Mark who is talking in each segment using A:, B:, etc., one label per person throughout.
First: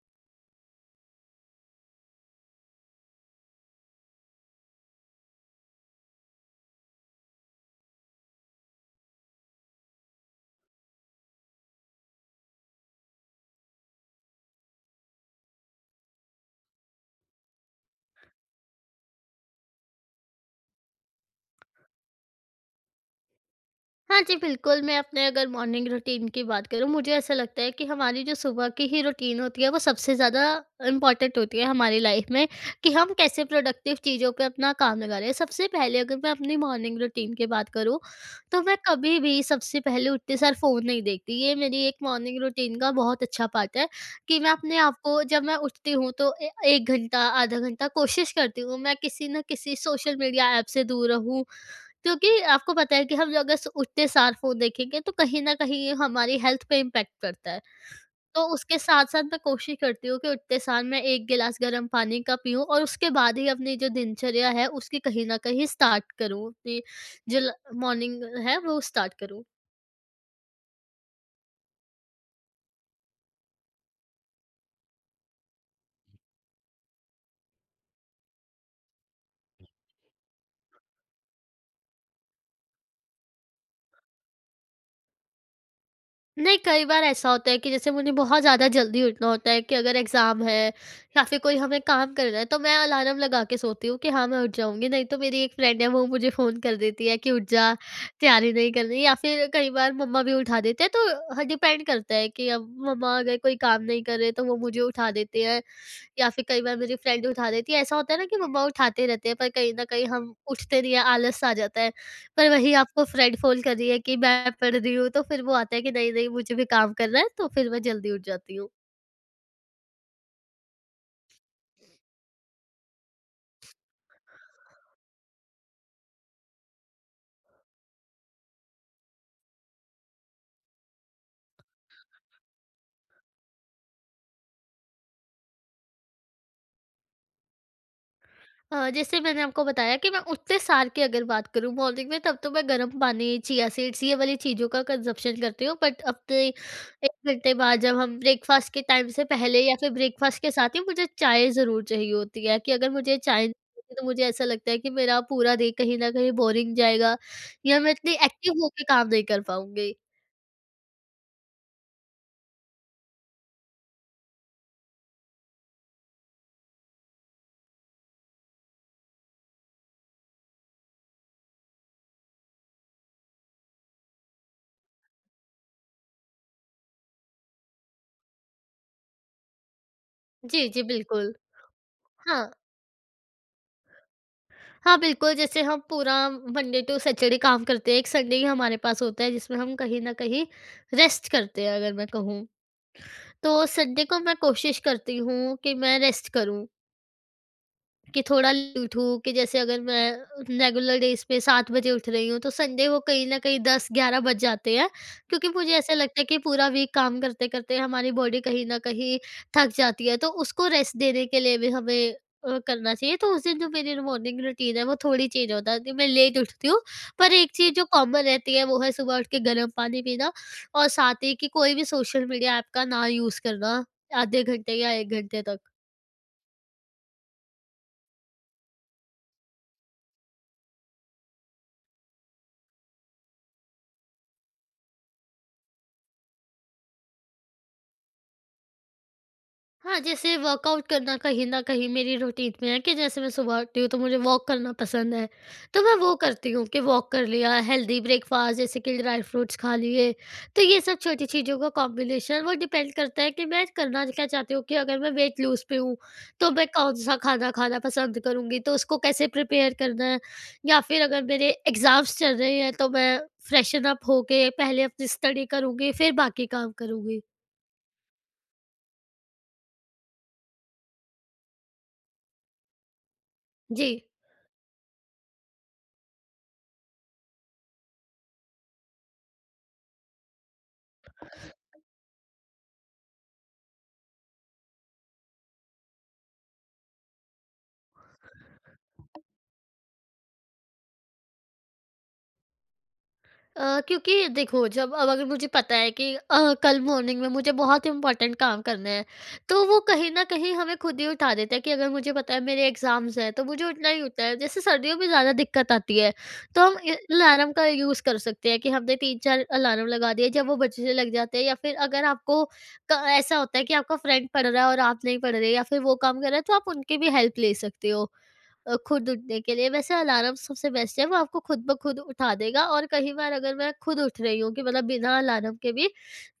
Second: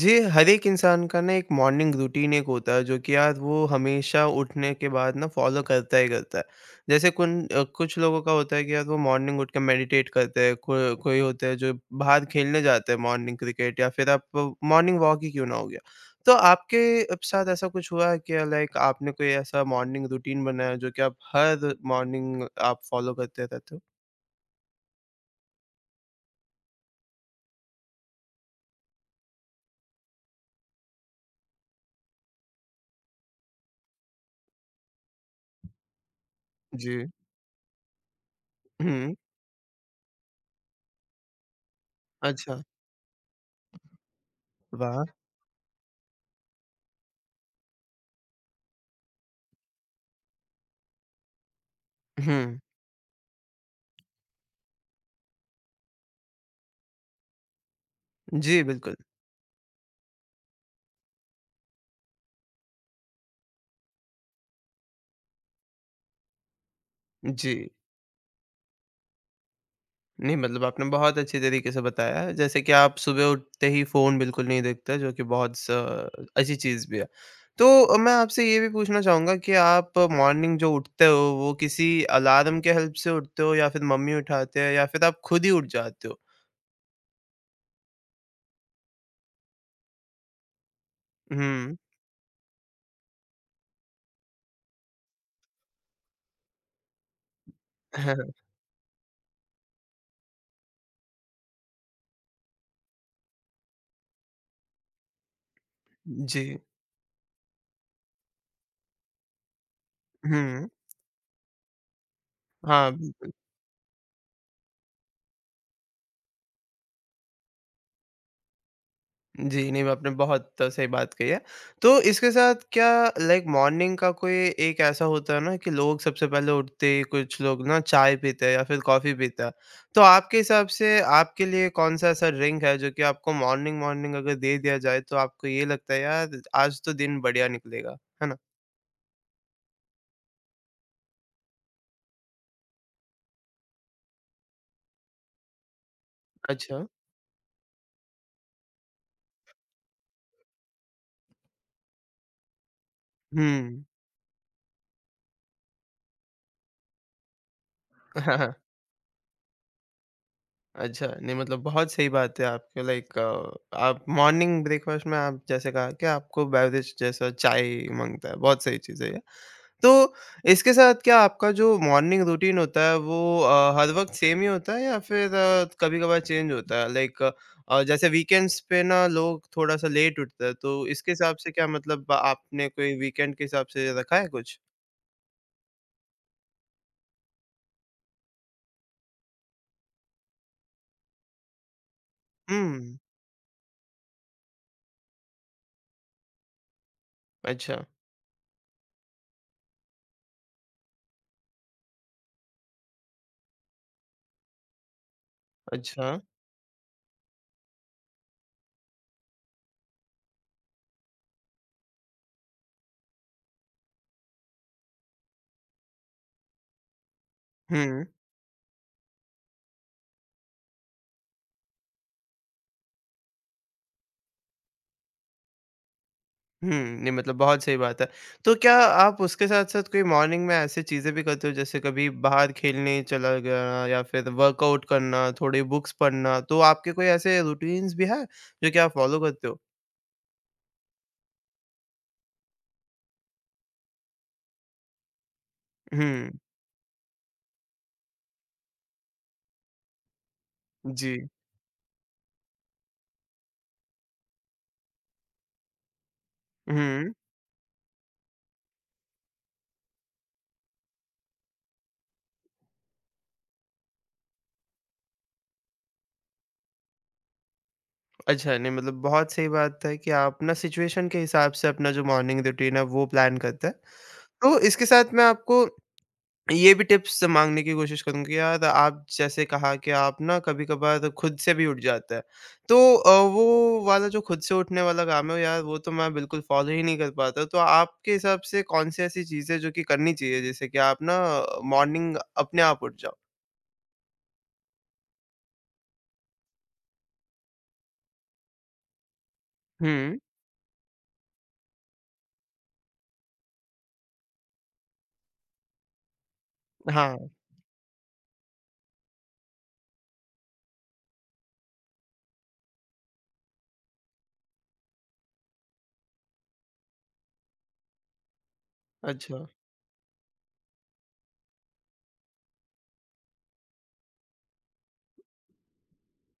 A: जी, हर एक इंसान का ना एक मॉर्निंग रूटीन एक होता है जो कि यार वो हमेशा उठने के बाद ना फॉलो करता ही करता है। जैसे कुछ लोगों का होता है कि यार वो मॉर्निंग उठ के मेडिटेट करते हैं, को कोई होते हैं जो बाहर खेलने जाते हैं मॉर्निंग क्रिकेट या फिर आप मॉर्निंग वॉक ही क्यों ना हो गया। तो आपके अब साथ ऐसा कुछ हुआ है क्या लाइक आपने कोई ऐसा मॉर्निंग रूटीन बनाया जो कि आप हर मॉर्निंग आप फॉलो करते रहते हो?
B: हाँ जी, बिल्कुल, मैं अपने अगर मॉर्निंग रूटीन की बात करूँ, मुझे ऐसा लगता है कि हमारी जो सुबह की ही रूटीन होती है, वो सबसे ज़्यादा इम्पॉर्टेंट होती है हमारी लाइफ में कि हम कैसे प्रोडक्टिव चीज़ों पे अपना काम लगा रहे हैं। सबसे पहले अगर मैं अपनी मॉर्निंग
A: जी।
B: रूटीन की बात करूँ, तो मैं
A: हुँ,
B: कभी भी सबसे पहले उठते सार फ़ोन नहीं देखती। ये मेरी एक मॉर्निंग
A: अच्छा।
B: रूटीन का बहुत अच्छा पार्ट है कि मैं अपने आप
A: वाह!
B: को जब मैं उठती हूँ, तो ए 1 घंटा, आधा घंटा कोशिश करती हूँ, मैं किसी न किसी सोशल मीडिया ऐप से दूर रहूँ। क्योंकि
A: हुँ,
B: आपको पता है कि हम अगर उठते सार फोन देखेंगे तो कहीं ना कहीं ये हमारी हेल्थ पे इम्पेक्ट करता है। तो
A: जी,
B: उसके
A: बिल्कुल।
B: साथ साथ मैं कोशिश करती हूँ कि उठते सार मैं एक गिलास गर्म पानी का पीऊँ और उसके बाद ही अपनी जो दिनचर्या है उसकी कहीं ना कहीं स्टार्ट करूँ, अपनी जो
A: जी।
B: मॉर्निंग है वो स्टार्ट करूँ।
A: नहीं मतलब आपने बहुत अच्छे तरीके से बताया है। जैसे कि आप सुबह उठते ही फ़ोन बिल्कुल नहीं देखते जो कि बहुत स अच्छी चीज़ भी है। तो मैं आपसे ये भी पूछना चाहूँगा कि आप मॉर्निंग जो उठते हो वो किसी अलार्म के हेल्प से उठते हो या फिर मम्मी उठाते हैं या फिर आप खुद ही उठ जाते हो?
B: नहीं, कई बार ऐसा होता है कि जैसे मुझे बहुत ज़्यादा जल्दी उठना होता है कि अगर एग्ज़ाम है या फिर कोई
A: हुँ।
B: हमें काम करना है, तो मैं अलार्म लगा के सोती हूँ कि हाँ, मैं उठ जाऊँगी। नहीं तो मेरी एक फ्रेंड है, वो मुझे फ़ोन कर देती है कि, "उठ जा, तैयारी नहीं करनी" या फिर कई बार मम्मा भी उठा देते हैं। तो ह डिपेंड करता है कि अब मम्मा अगर कोई काम नहीं कर रहे, तो वो मुझे उठा देते हैं। या
A: जी।
B: फिर कई बार मेरी फ्रेंड उठा देती है। ऐसा होता है ना कि मम्मा उठाते रहते हैं पर कहीं न कहीं हम
A: हुँ।
B: उठते नहीं हैं, आलस आ जाता है। पर वही
A: हाँ,
B: आपको
A: बिल्कुल।
B: फ्रेंड फ़ोन कर रही है कि मैं पढ़ रही हूँ, तो फिर वो आता है कि नहीं, नहीं मुझे भी काम करना है, तो फिर मैं जल्दी उठ जाती हूँ।
A: जी, नहीं आपने बहुत सही बात कही है। तो इसके साथ क्या लाइक मॉर्निंग का कोई एक ऐसा होता है ना कि लोग सबसे पहले उठते ही कुछ लोग ना चाय पीते हैं या फिर कॉफ़ी पीता है। तो आपके हिसाब से आपके लिए कौन-सा ऐसा ड्रिंक है जो कि आपको मॉर्निंग मॉर्निंग अगर दे दिया जाए तो आपको ये लगता है यार आज तो दिन बढ़िया निकलेगा, है ना?
B: जैसे मैंने आपको बताया कि मैं उतने साल की अगर बात करूँ मॉर्निंग में तब तो मैं गर्म पानी, चिया सीड्स ये वाली चीज़ों का कंजप्शन करती हूँ, बट अपने
A: अच्छा।
B: एक घंटे बाद जब हम ब्रेकफास्ट के टाइम से पहले या फिर ब्रेकफास्ट के साथ ही मुझे चाय ज़रूर चाहिए होती है कि अगर मुझे चाय नहीं
A: हुँ।
B: होगी तो मुझे ऐसा लगता है कि मेरा पूरा डे कहीं ना कहीं बोरिंग जाएगा या मैं इतनी
A: हाँ, हाँ।
B: एक्टिव होकर काम नहीं कर पाऊंगी।
A: अच्छा, नहीं मतलब बहुत सही बात है आपके लाइक आप मॉर्निंग ब्रेकफ़ास्ट में आप जैसे कहा कि आपको बेवरेज जैसा चाय माँगता है, बहुत सही चीज़ है ये। तो इसके साथ क्या आपका जो मॉर्निंग रूटीन होता है वो हर वक़्त सेम ही होता है या फिर कभी-कभार चेंज होता है? लाइक जैसे वीकेंड्स पे ना लोग थोड़ा-सा लेट उठते हैं
B: जी
A: तो
B: जी
A: इसके
B: बिल्कुल।
A: हिसाब से क्या मतलब
B: हाँ।
A: आपने कोई वीकेंड के हिसाब से रखा है कुछ?
B: हाँ, बिल्कुल, जैसे हम पूरा मंडे टू सैटरडे काम करते हैं, एक संडे ही हमारे पास होता है जिसमें हम कहीं न कहीं रेस्ट करते हैं अगर मैं कहूँ।
A: हुँ।
B: तो संडे को मैं कोशिश करती हूँ कि मैं रेस्ट करूँ
A: अच्छा,
B: कि थोड़ा लेट उठूँ कि जैसे अगर मैं रेगुलर डेज़ पे 7 बजे उठ रही हूँ, तो संडे को कहीं न कहीं 10-11 बज जाते हैं। क्योंकि मुझे ऐसा
A: अच्छा।
B: लगता है कि पूरा वीक काम करते-करते हमारी बॉडी कहीं न कहीं थक जाती है, तो उसको रेस्ट देने के लिए भी हमें करना चाहिए। तो उस दिन जो मेरी मॉर्निंग रूटीन है, वो थोड़ी चेंज हो जाती है, मैं लेट उठती हूँ। पर एक चीज़ जो
A: हुँ।
B: कॉमन रहती है, वो है सुबह उठ के गर्म पानी पीना और साथ ही कि कोई भी सोशल मीडिया ऐप का ना यूज़ करना, आधे घंटे या 1 घंटे तक।
A: हुँ, नहीं मतलब बहुत सही बात है। तो क्या आप उसके साथ-साथ कोई मॉर्निंग में ऐसी चीज़ें भी करते हो जैसे कभी बाहर खेलने चला गया या फिर वर्कआउट करना, थोड़ी बुक्स पढ़ना, तो आपके कोई ऐसे रूटीन्स भी हैं जो कि आप फॉलो करते हो?
B: हाँ, जैसे वर्कआउट करना कहीं न कहीं मेरी रूटीन में है कि जैसे मैं सुबह उठती हूँ तो मुझे वॉक करना पसंद है, तो मैं वो
A: हुँ,
B: करती हूँ कि वॉक कर लिया, हेल्दी ब्रेकफ़ास्ट जैसे कि ड्राई फ्रूट्स खा लिए, तो ये सब छोटी
A: जी।
B: चीज़ों का कॉम्बिनेशन वो डिपेंड करता है कि मैं करना क्या चाहती हूँ कि अगर मैं वेट लूज़ पे हूँ, तो मैं
A: हुँ,
B: कौन-सा खाना खाना पसंद करूँगी, तो उसको कैसे प्रिपेयर करना है, या फिर अगर मेरे एग्ज़ाम्स चल रहे हैं तो मैं फ्रेशन अप होके पहले अपनी स्टडी करूँगी, फिर बाकी काम करूँगी।
A: अच्छा नहीं मतलब बहुत सही बात है कि आप ना सिचुएशन के हिसाब से अपना जो मॉर्निंग रूटीन है वो प्लान करते हैं।
B: जी।
A: तो इसके साथ मैं आपको ये भी टिप्स माँगने की कोशिश करूँगा कि यार आप जैसे कहा कि आप ना कभी-कभार खुद से भी उठ जाता है। तो वो वाला जो खुद से उठने वाला काम है यार वो तो मैं बिल्कुल फ़ॉलो ही नहीं कर पाता। तो आपके हिसाब से कौन सी ऐसी चीज़ है जो कि करनी चाहिए जैसे कि आप ना मॉर्निंग अपने आप उठ जाओ?
B: क्योंकि देखो जब अब अगर मुझे पता है कि कल मॉर्निंग में मुझे बहुत इंपॉर्टेंट काम करना है तो वो कहीं
A: हुँ,
B: ना कहीं हमें खुद ही उठा देता है कि अगर मुझे पता है मेरे एग्जाम्स हैं तो मुझे उठना ही होता है। जैसे सर्दियों में ज़्यादा दिक्कत आती है तो हम
A: हाँ,
B: अलार्म का यूज़ कर सकते हैं कि हमने तीन चार अलार्म लगा दिए जब वो बजने लग जाते हैं। या फिर अगर आपको ऐसा होता है कि आपका फ्रेंड पढ़ रहा है और आप नहीं पढ़ रहे या फिर वो काम कर रहा है तो आप उनकी भी हेल्प ले सकते हो खुद उठने
A: अच्छा।
B: के लिए। वैसे अलार्म सबसे बेस्ट है, वो आपको खुद ब खुद उठा देगा। और कई बार अगर मैं खुद उठ रही हूँ कि मतलब बिना अलार्म के भी,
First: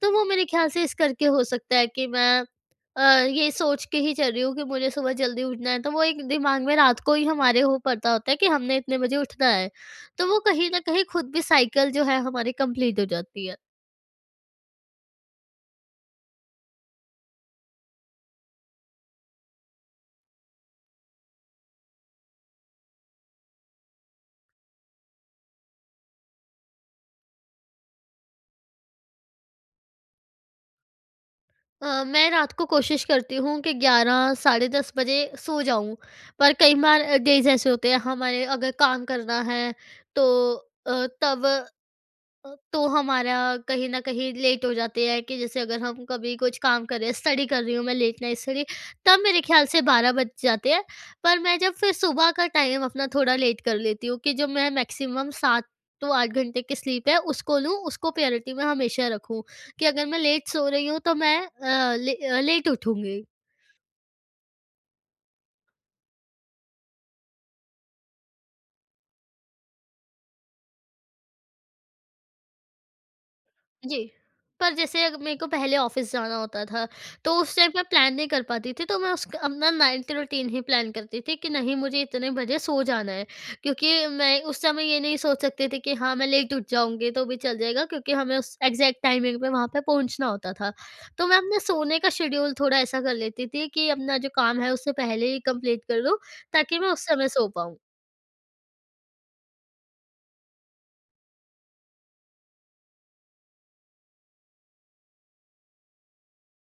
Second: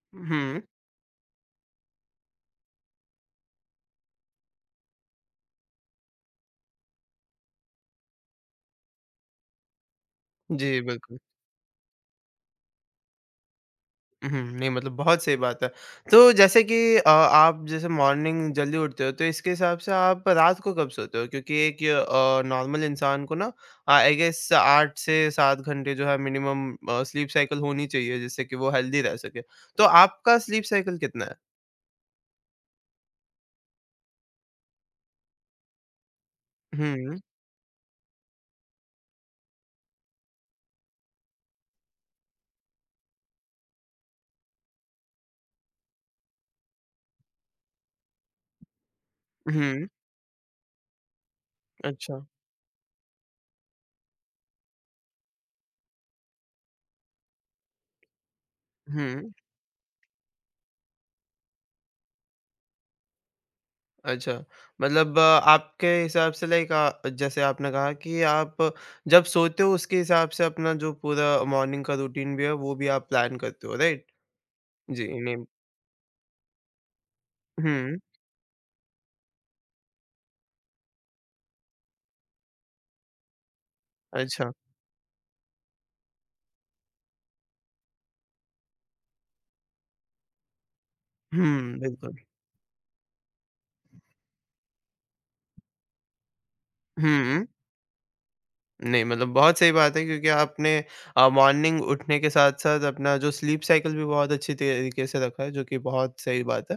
B: तो वो मेरे
A: हुँ,
B: ख्याल से इस करके हो सकता है कि मैं अ, ये सोच के ही चल रही हूँ कि मुझे सुबह जल्दी उठना है, तो वो एक दिमाग में रात को ही हमारे हो पड़ता होता है कि हमने इतने बजे उठना है, तो वो कहीं ना
A: जी
B: कहीं
A: बिल्कुल।
B: खुद भी साइकिल जो है हमारी कंप्लीट हो जाती है।
A: हुँ, हुँ। नहीं मतलब बहुत सही बात है। तो जैसे कि आप जैसे मॉर्निंग जल्दी उठते हो तो इसके हिसाब से आप रात को कब सोते हो? क्योंकि एक नॉर्मल इंसान को ना आई गेस 8 से 7 घंटे जो है मिनिमम स्लीप साइकिल होनी चाहिए जिससे कि वो हेल्दी रह सके। तो आपका स्लीप साइकिल कितना है?
B: मैं रात को कोशिश करती हूँ कि 11 साढ़े 10 बजे सो जाऊँ, पर कई बार
A: हुँ,
B: डेज़ ऐसे होते हैं हमारे अगर काम करना है तो अ, तब तो हमारा कहीं न कहीं लेट हो जाते हैं कि जैसे अगर हम कभी कुछ काम कर रहे हैं, स्टडी कर रही हूँ मैं लेट नाइट स्टडी, तब मेरे ख़्याल से
A: हुँ।
B: 12 बज जाते हैं। पर मैं जब फिर
A: अच्छा।
B: सुबह का टाइम अपना थोड़ा लेट कर लेती हूँ कि जो मैं मैक्सिमम 7 टू 8 घंटे की स्लीप है उसको लूँ, उसको प्रायोरिटी में हमेशा
A: हुँ।
B: रखूँ कि अगर मैं लेट सो रही हूँ तो मैं लेट उठूँगी।
A: अच्छा, मतलब आपके हिसाब से लाइक जैसे आपने कहा कि आप जब सोते हो उसके हिसाब से अपना जो पूरा मॉर्निंग का रूटीन भी है वो भी आप प्लान करते हो,
B: जी।
A: राइट?
B: पर जैसे
A: जी,
B: अग मेरे
A: नहीं
B: को पहले ऑफ़िस जाना होता था, तो उस टाइम मैं
A: हुँ,
B: प्लान नहीं कर पाती थी, तो मैं उसक अपना 9 टू रूटीन ही प्लान करती थी कि नहीं मुझे इतने बजे सो जाना है। क्योंकि मैं
A: अच्छा।
B: उस समय ये नहीं सोच सकती थी कि हाँ, मैं लेट उठ जाऊँगी तो भी चल जाएगा क्योंकि हमें उस एग्ज़ैक्ट टाइमिंग पे वहाँ पे पहुँचना होता था। तो मैं अपने
A: हुँ,
B: सोने का
A: बिल्कुल।
B: शेड्यूल थोड़ा ऐसा कर लेती थी कि अपना जो काम है उससे पहले ही कंप्लीट कर लूँ, ताकि मैं उस समय
A: हुँ।
B: सो पाऊँ।
A: नहीं, मतलब बहुत सही बात है क्योंकि आपने मॉर्निंग उठने के साथ-साथ अपना जो स्लीप साइकिल भी बहुत अच्छी तरीके से रखा है, जो कि बहुत सही बात है।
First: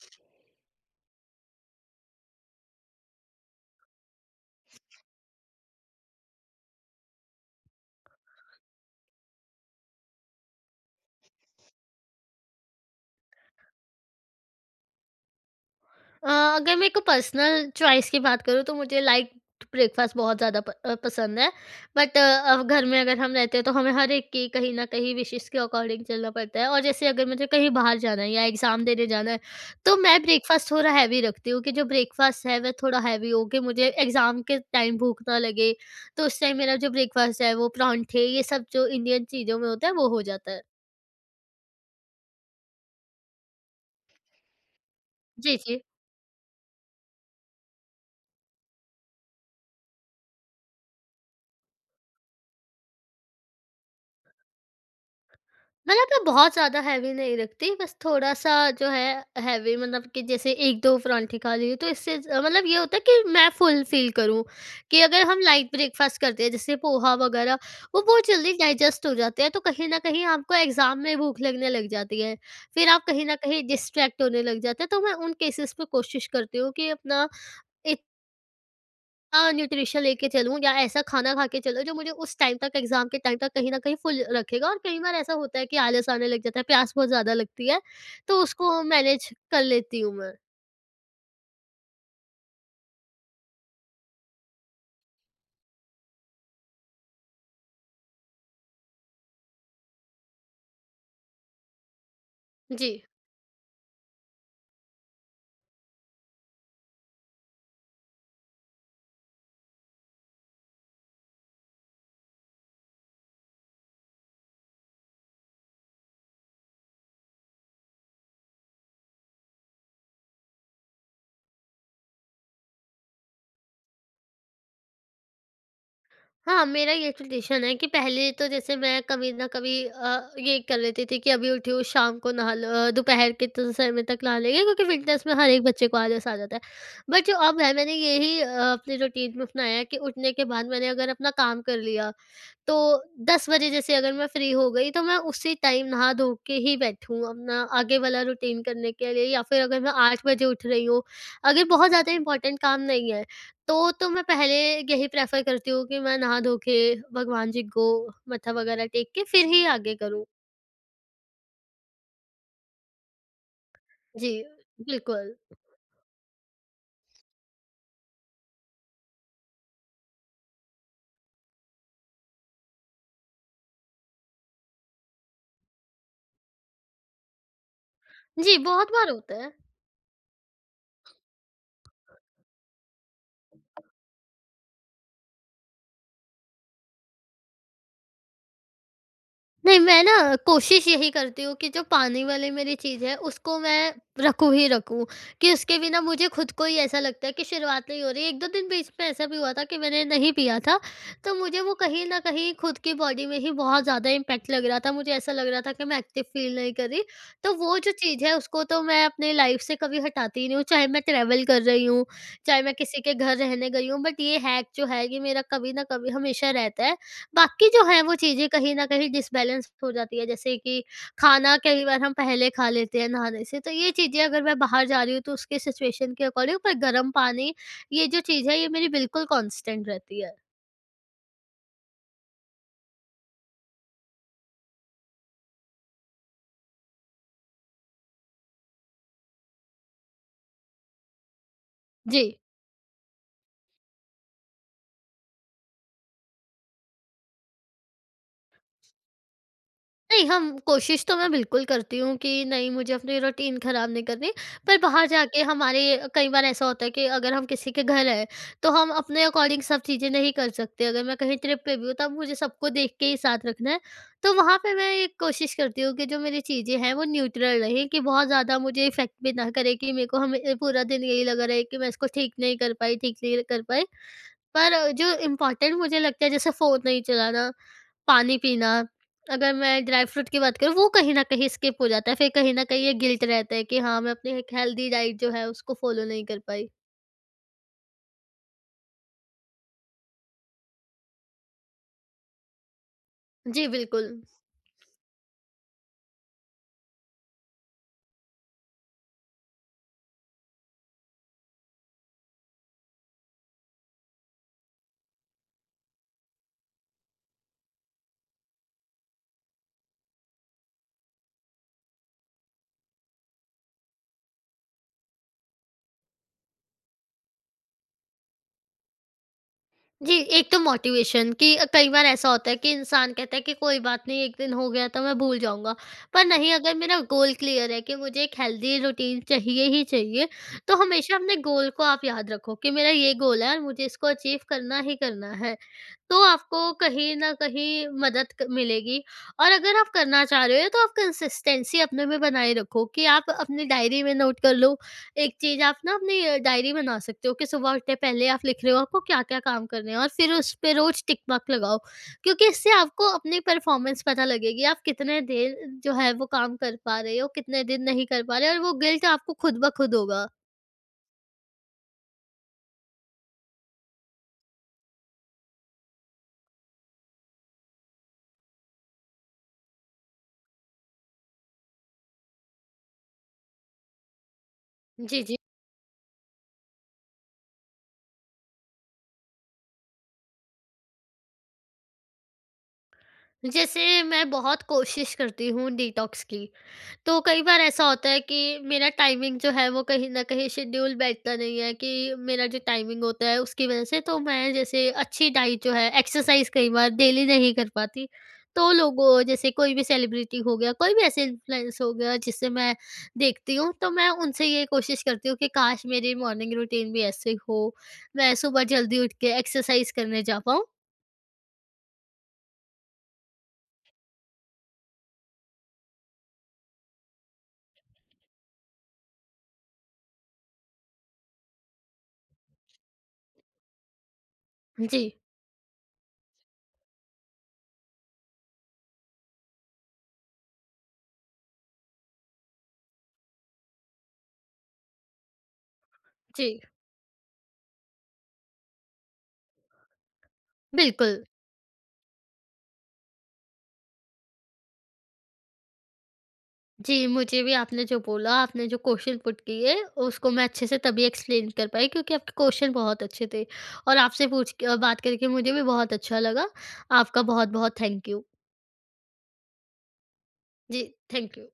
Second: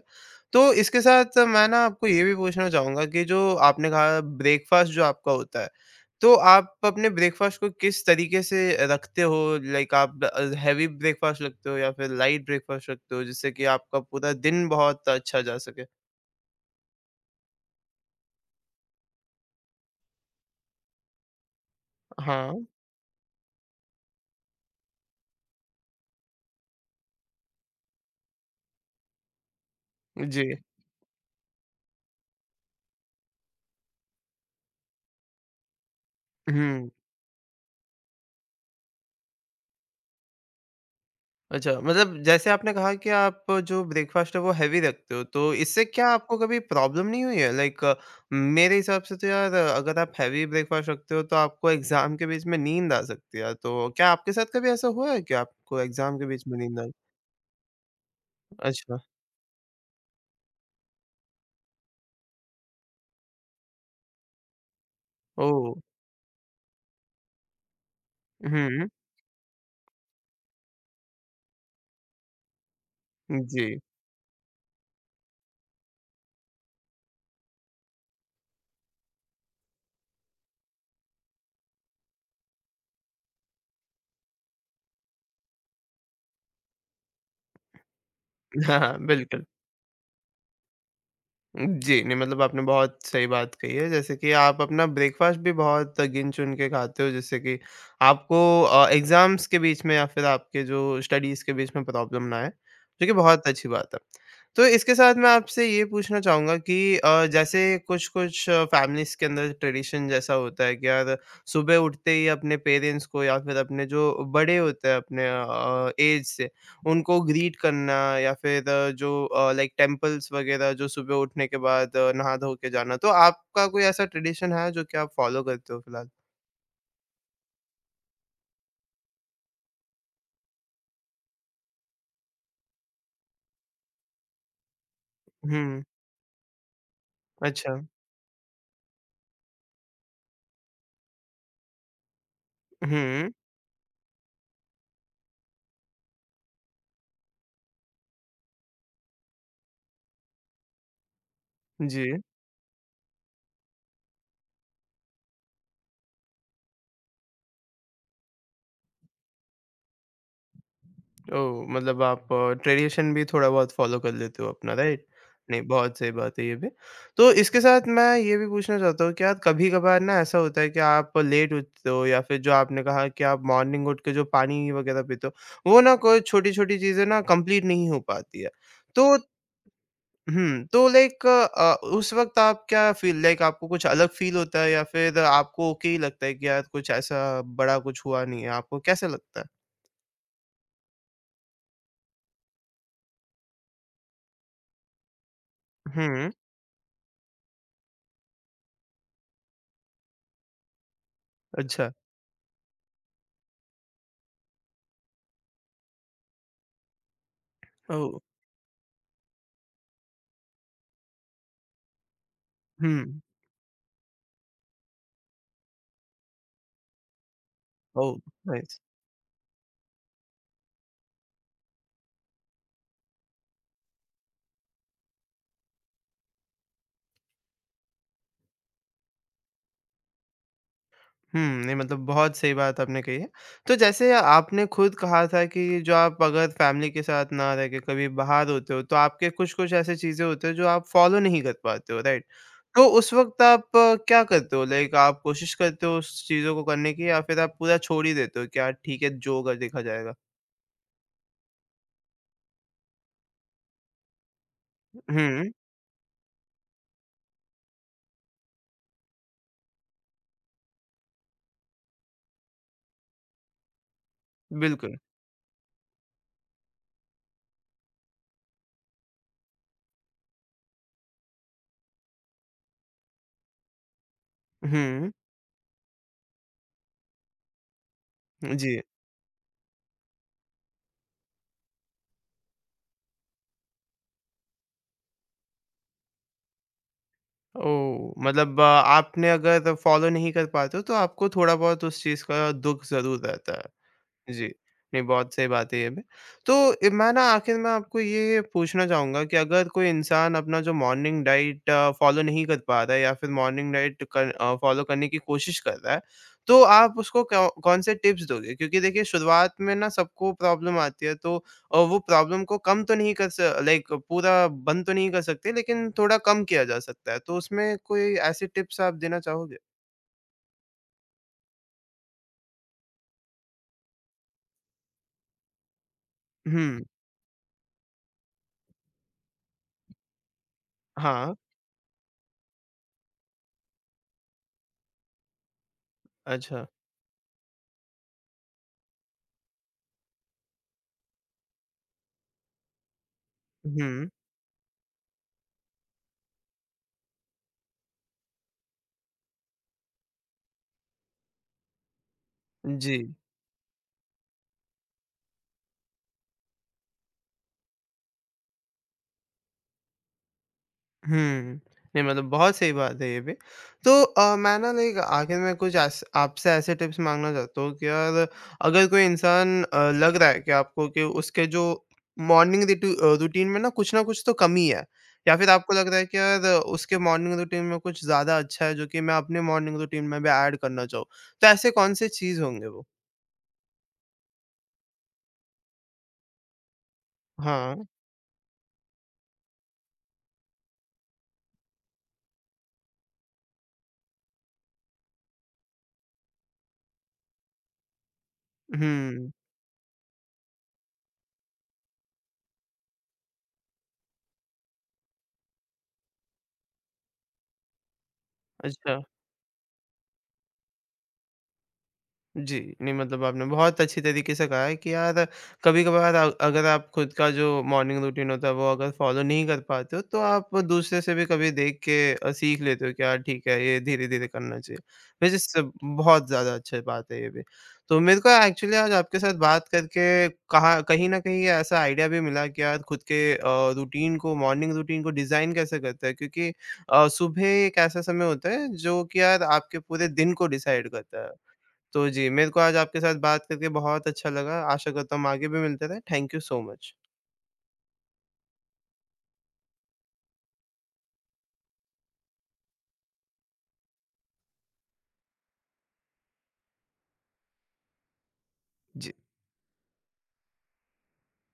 A: तो इसके साथ मैं ना आपको ये भी पूछना चाहूँगा कि जो आपने कहा ब्रेकफ़ास्ट जो आपका होता है, तो आप अपने ब्रेकफ़ास्ट को किस तरीके से रखते हो? लाइक आप हेवी ब्रेकफ़ास्ट रखते हो या फिर लाइट ब्रेकफ़ास्ट रखते हो जिससे कि आपका पूरा दिन बहुत अच्छा जा सके?
B: अ, अगर मेरे को पर्सनल चॉइस की बात करूँ तो मुझे लाइट ब्रेकफास्ट बहुत ज़्यादा पसंद है। बट
A: हाँ,
B: अब घर में अगर हम रहते हैं तो हमें हर एक की कहीं न कहीं विशेज़ के अकॉर्डिंग चलना पड़ता है, और जैसे अगर मुझे कहीं बाहर जाना है या एग्ज़ाम देने जाना है, तो मैं
A: जी।
B: ब्रेकफास्ट थोड़ा हैवी रखती हूँ कि जो ब्रेकफास्ट है वह थोड़ा हैवी हो कि मुझे एग्ज़ाम के टाइम भूख ना लगे। तो उस टाइम मेरा जो
A: हुँ।
B: ब्रेकफास्ट है वो पराँठे, ये सब जो इंडियन चीज़ों में होता है वो हो जाता है।
A: अच्छा, मतलब जैसे आपने कहा कि आप जो ब्रेकफ़ास्ट है वो हेवी रखते हो, तो
B: जी, जी।
A: इससे क्या आपको कभी प्रॉब्लम नहीं हुई है? लाइक मेरे हिसाब से तो यार अगर आप हेवी ब्रेकफ़ास्ट रखते हो तो आपको एग्ज़ाम के बीच में नींद आ सकती है यार, तो क्या आपके साथ कभी ऐसा हुआ है कि आपको
B: मतलब
A: एग्ज़ाम
B: मैं
A: के बीच
B: बहुत
A: में
B: ज़्यादा
A: नींद आई?
B: हैवी नहीं रखती, बस थोड़ा-सा जो
A: अच्छा,
B: है हैवी, मतलब कि जैसे 1-2 पराँठे खा ली तो इससे ज मतलब ये होता है कि मैं फुल फ़ील करूँ, कि अगर हम
A: ओह!
B: लाइट ब्रेकफ़ास्ट करते हैं जैसे पोहा वग़ैरह, वो बहुत जल्दी
A: हुँ,
B: डाइजेस्ट हो जाते हैं तो कहीं न कहीं आपको एग्ज़ाम में भूख लगने लग जाती है। फिर आप कहीं न कहीं
A: जी।
B: डिस्ट्रैक्ट होने लग जाते हैं, तो मैं उन केसेस में कोशिश करती हूँ कि अपना इत न्यूट्रिशन लेके चलूँ या ऐसा खाना खा के चलो जो मुझे उस टाइम तक, एग्ज़ाम के टाइम तक कहीं न कहीं फुल रखेगा। और कई बार ऐसा होता है कि आलस आने लग जाता है, प्यास बहुत ज़्यादा लगती है, तो
A: हाँ,
B: उसको
A: हाँ,
B: मैनेज
A: बिल्कुल।
B: कर लेती हूँ मैं।
A: जी, नहीं मतलब आपने बहुत सही बात कही है, जैसे कि आप अपना ब्रेकफ़ास्ट भी बहुत गिन-चुन के खाते हो, जिससे कि आपको एग्ज़ाम्स के बीच में या फिर आपके जो स्टडीज़ के बीच में प्रॉब्लम ना आए,
B: जी।
A: जो कि बहुत अच्छी बात है। तो इसके साथ मैं आपसे ये पूछना चाहूँगा कि जैसे कुछ-कुछ फ़ैमिलीज़ के अंदर ट्रेडिशन जैसा होता है कि यार सुबह उठते ही अपने पेरेंट्स को या फिर अपने जो बड़े होते हैं अपने एज से, उनको ग्रीट करना या फिर लाइक टेम्पल्स वगैरह जो सुबह उठने के बाद नहा धो के जाना। तो आपका कोई ऐसा ट्रेडिशन है जो कि आप फॉलो करते हो फिलहाल?
B: हाँ, मेरा ये ट्रेडिशन है कि पहले तो जैसे मैं कभी न कभी ये कर लेती थी कि अभी उठी हूँ शाम को नहा लो, दोपहर के तो समय तक नहा लेंगे क्योंकि विंटर्स में हर एक
A: हुँ।
B: बच्चे को आलस आ जाता है। बट जो अब है
A: अच्छा।
B: मैंने यही अपने रूटीन में अपनाया है कि उठने के बाद मैंने अगर अपना काम कर लिया तो
A: हुँ।
B: 10 बजे जैसे अगर मैं फ्री हो गई तो मैं उसी टाइम नहा धो के ही बैठूँ अपना आगे वाला रूटीन करने के लिए, या फिर अगर मैं 8 बजे उठ रही हूँ, अगर बहुत ज़्यादा
A: जी।
B: इम्पोर्टेंट काम नहीं है, तो मैं पहले यही प्रेफ़र करती हूँ कि मैं नहा धो के भगवान जी को मत्था वगैरह टेक के फिर ही आगे करूँ।
A: ओह! मतलब आप ट्रेडिशन भी थोड़ा बहुत फ़ॉलो कर
B: जी,
A: लेते हो अपना, राइट?
B: बिल्कुल।
A: नहीं, बहुत सही बात है ये भी। तो इसके साथ मैं ये भी पूछना चाहता हूँ, क्या कभी-कभार ना ऐसा होता है कि आप लेट उठते हो या फिर जो आपने कहा कि आप मॉर्निंग उठ के जो पानी वगैरह पीते हो, वो ना कोई छोटी-छोटी चीज़ें ना कंप्लीट नहीं हो पाती है।
B: जी, बहुत
A: तो
B: बार होता है।
A: हुँ, तो लाइक उस वक़्त आप क्या फ़ील लाइक आपको कुछ अलग फ़ील होता है या फिर आपको ओके ही लगता है कि यार कुछ ऐसा बड़ा कुछ हुआ नहीं है, आपको कैसा लगता है?
B: नहीं, मैं ना कोशिश यही करती हूँ कि जो पानी वाली मेरी चीज़ है, उसको मैं रखूँ ही रखूँ, कि उसके बिना मुझे
A: हुँ,
B: खुद को ही ऐसा लगता है कि शुरुआत नहीं हो रही है। 1-2 दिन बीच में ऐसा भी हुआ था कि मैंने नहीं पिया था, तो मुझे वो
A: अच्छा।
B: कहीं न कहीं खुद की बॉडी में ही बहुत ज़्यादा इम्पैक्ट लग रहा था। मुझे ऐसा लग रहा था कि मैं एक्टिव फ़ील नहीं कर रही, तो वो जो
A: ओह!
B: चीज़ है उसको तो मैं अपनी लाइफ़ से कभी हटाती ही नहीं हूँ, चाहे मैं ट्रैवल कर रही हूँ, चाहे मैं किसी के
A: हुँ।
B: घर रहने गई हूँ, बट ये हैक जो है, ये मेरा कभी न कभी हमेशा रहता है। बाकी जो है वो
A: ओह!
B: चीज़ें कहीं
A: नाइस।
B: न कहीं डिसबैलेंस हो जाती है, जैसे कि खाना कई बार हम पहले खा लेते हैं नहाने से, तो ये चीज़ें अगर मैं बाहर जा रही हूँ तो उसके सिचुएशन के अकॉर्डिंग पर गर्म पानी, ये जो चीज़ है ये मेरी बिल्कुल कांस्टेंट रहती है।
A: हुँ, नहीं मतलब बहुत सही बात आपने कही है। तो जैसे आपने खुद कहा था कि जो आप अगर फैमिली के साथ ना रह के कभी बाहर होते हो, तो आपके कुछ-कुछ ऐसी चीज़ें होती हैं जो आप फ़ॉलो नहीं कर पाते हो,
B: जी।
A: राइट? तो उस वक़्त आप क्या करते हो? लाइक आप कोशिश करते हो उस चीज़ों को करने की या फिर आप पूरा छोड़ ही देते हो कि यार ठीक है, जो होगा देखा जाएगा?
B: नहीं, हम कोशिश तो मैं बिल्कुल करती हूँ कि नहीं मुझे अपनी रूटीन ख़राब नहीं करनी, पर बाहर जाके
A: हुँ,
B: हमारे कई बार ऐसा होता है कि अगर हम किसी के घर हैं, तो हम अपने अकॉर्डिंग सब चीज़ें नहीं कर सकते। अगर मैं कहीं ट्रिप पे भी हूँ तब मुझे सबको देख के ही साथ रखना है, तो वहाँ पे मैं
A: बिल्कुल।
B: ये कोशिश करती हूँ कि जो मेरी चीज़ें हैं वो न्यूट्रल रहें कि बहुत ज़्यादा मुझे इफ़ेक्ट भी ना करे, कि मेरे को हमें पूरा दिन यही लगा रहे कि मैं इसको ठीक नहीं कर पाई, ठीक नहीं कर पाई। पर जो
A: हुँ,
B: इम्पोर्टेंट मुझे लगता है, जैसे फ़ोन नहीं चलाना, पानी पीना,
A: जी।
B: अगर मैं ड्राई फ्रूट की बात करूँ वो कहीं न कहीं स्किप हो जाता है, फिर कहीं न कहीं ये गिल्ट रहता है कि हाँ, मैं अपनी एक हेल्दी डाइट जो है उसको फॉलो नहीं कर पाई।
A: ओह! मतलब आपने अगर फ़ॉलो नहीं कर पाते हो तो आपको थोड़ा बहुत उस चीज़ का दुःख ज़रूर रहता
B: जी,
A: है।
B: बिल्कुल।
A: जी। नहीं, बहुत सही बात है ये भी। तो ए, मैं ना आखिर में आपको ये पूछना चाहूँगा कि अगर कोई इंसान अपना जो मॉर्निंग डाइट फ़ॉलो नहीं कर पा रहा है या फिर मॉर्निंग डाइट कर अ, फ़ॉलो करने की कोशिश कर रहा है, तो आप उसको कौ कौन से टिप्स दोगे? क्योंकि देखिए शुरुआत में ना सबको प्रॉब्लम आती है तो वो प्रॉब्लम को कम तो नहीं कर स लाइक पूरा बंद तो नहीं कर सकते लेकिन थोड़ा कम किया जा सकता है। तो उसमें कोई ऐसी टिप्स आप देना चाहोगे?
B: जी, एक तो मोटिवेशन कि कई बार ऐसा होता है कि इंसान कहता है कि कोई बात नहीं, एक दिन हो गया तो मैं भूल जाऊँगा। पर नहीं, अगर
A: हुँ।
B: मेरा गोल क्लियर है कि मुझे एक हेल्दी रूटीन चाहिए ही चाहिए, तो हमेशा
A: हाँ,
B: अपने गोल को आप याद रखो कि मेरा ये गोल है और मुझे इसको अचीव करना ही करना है। तो आपको
A: अच्छा।
B: कहीं न कहीं मदद क मिलेगी। और अगर आप करना चाह रहे हो तो आप कंसिस्टेंसी अपने में बनाए रखो कि आप अपनी डायरी
A: हुँ,
B: में नोट कर लो। एक चीज़ आप ना अपनी डायरी बना सकते हो कि सुबह उठते पहले आप लिख रहे हो आपको क्या-क्या काम करने हैं और फिर उस पे रोज़ टिक मार्क लगाओ। क्योंकि इससे
A: जी।
B: आपको अपनी परफ़ॉर्मेंस पता लगेगी, आप कितने देर जो है वो काम कर पा रहे हो, कितने दिन नहीं कर पा रहे, और वो गिल्ट आपको खुद ब खुद होगा।
A: हुँ। नहीं मतलब बहुत सही बात है ये भी। तो मैं ना लाइक आखिर में कुछ ऐस आपसे ऐसे टिप्स माँगना चाहता हूँ कि यार अगर कोई इंसान लग रहा है कि आपको कि उसके जो रूटीन में ना कुछ तो कमी है
B: जी, जी।
A: या फिर आपको लग रहा है कि यार उसके मॉर्निंग रूटीन में कुछ ज़्यादा अच्छा है जो कि मैं अपने मॉर्निंग रूटीन में भी ऐड करना चाहूँ। तो ऐसे कौन-से चीज़ होंगे वो?
B: जैसे मैं बहुत कोशिश करती हूँ डिटॉक्स की। तो कई बार ऐसा
A: हाँ।
B: होता है कि मेरा टाइमिंग जो है वो कहीं न कहीं शेड्यूल बैठता नहीं है, कि मेरा जो टाइमिंग होता है उसकी वज़ह से, तो मैं जैसे अच्छी डाइट जो है, एक्सरसाइज़ कई बार डेली नहीं कर पाती। तो लोगों
A: हुँ।
B: जैसे कोई भी सेलिब्रिटी हो गया, कोई भी ऐसे इन्फ्लुएंस हो गया जिसे मैं देखती हूँ, तो मैं उनसे ये कोशिश करती हूँ कि काश मेरी मॉर्निंग रूटीन भी ऐसे हो, मैं सुबह जल्दी
A: अच्छा।
B: उठ के एक्सरसाइज़ करने जा पाऊँ।
A: जी, नहीं मतलब आपने बहुत अच्छी तरीके से कहा है कि यार कभी-कभार अगर आप खुद का जो मॉर्निंग रूटीन होता है वो अगर फॉलो नहीं कर पाते हो तो आप दूसरे से भी कभी देख के सीख लेते हो कि यार ठीक है ये धीरे-धीरे करना चाहिए।
B: जी,
A: वैसे सब बहुत ज़्यादा अच्छी बात है ये भी। तो मेरे को एक्चुअली आज आपके साथ बात करके कहा कहीं न कहीं ये ऐसा आइडिया भी मिला कि यार खुद के रूटीन को मॉर्निंग रूटीन को डिज़ाइन कैसे करते हैं क्योंकि
B: जी,
A: सुबह एक ऐसा समय होता है जो कि यार आपके पूरे दिन को डिसाइड
B: बिल्कुल।
A: करता है। तो जी, मेरे को आज आपके साथ बात करके बहुत अच्छा लगा। आशा करता हूँ हम आगे भी मिलते रहें। Thank you so much.
B: जी, मुझे भी आपने जो बोला, आपने जो क्वेश्चन पुट किए, उसको मैं अच्छे से तभी एक्सप्लेन कर पाई क्योंकि आपके क्वेश्चन बहुत अच्छे थे और आपसे पूछ क बात करके मुझे भी बहुत अच्छा लगा। आपका बहुत-बहुत थैंक यू।
A: जी।
B: जी, थैंक यू।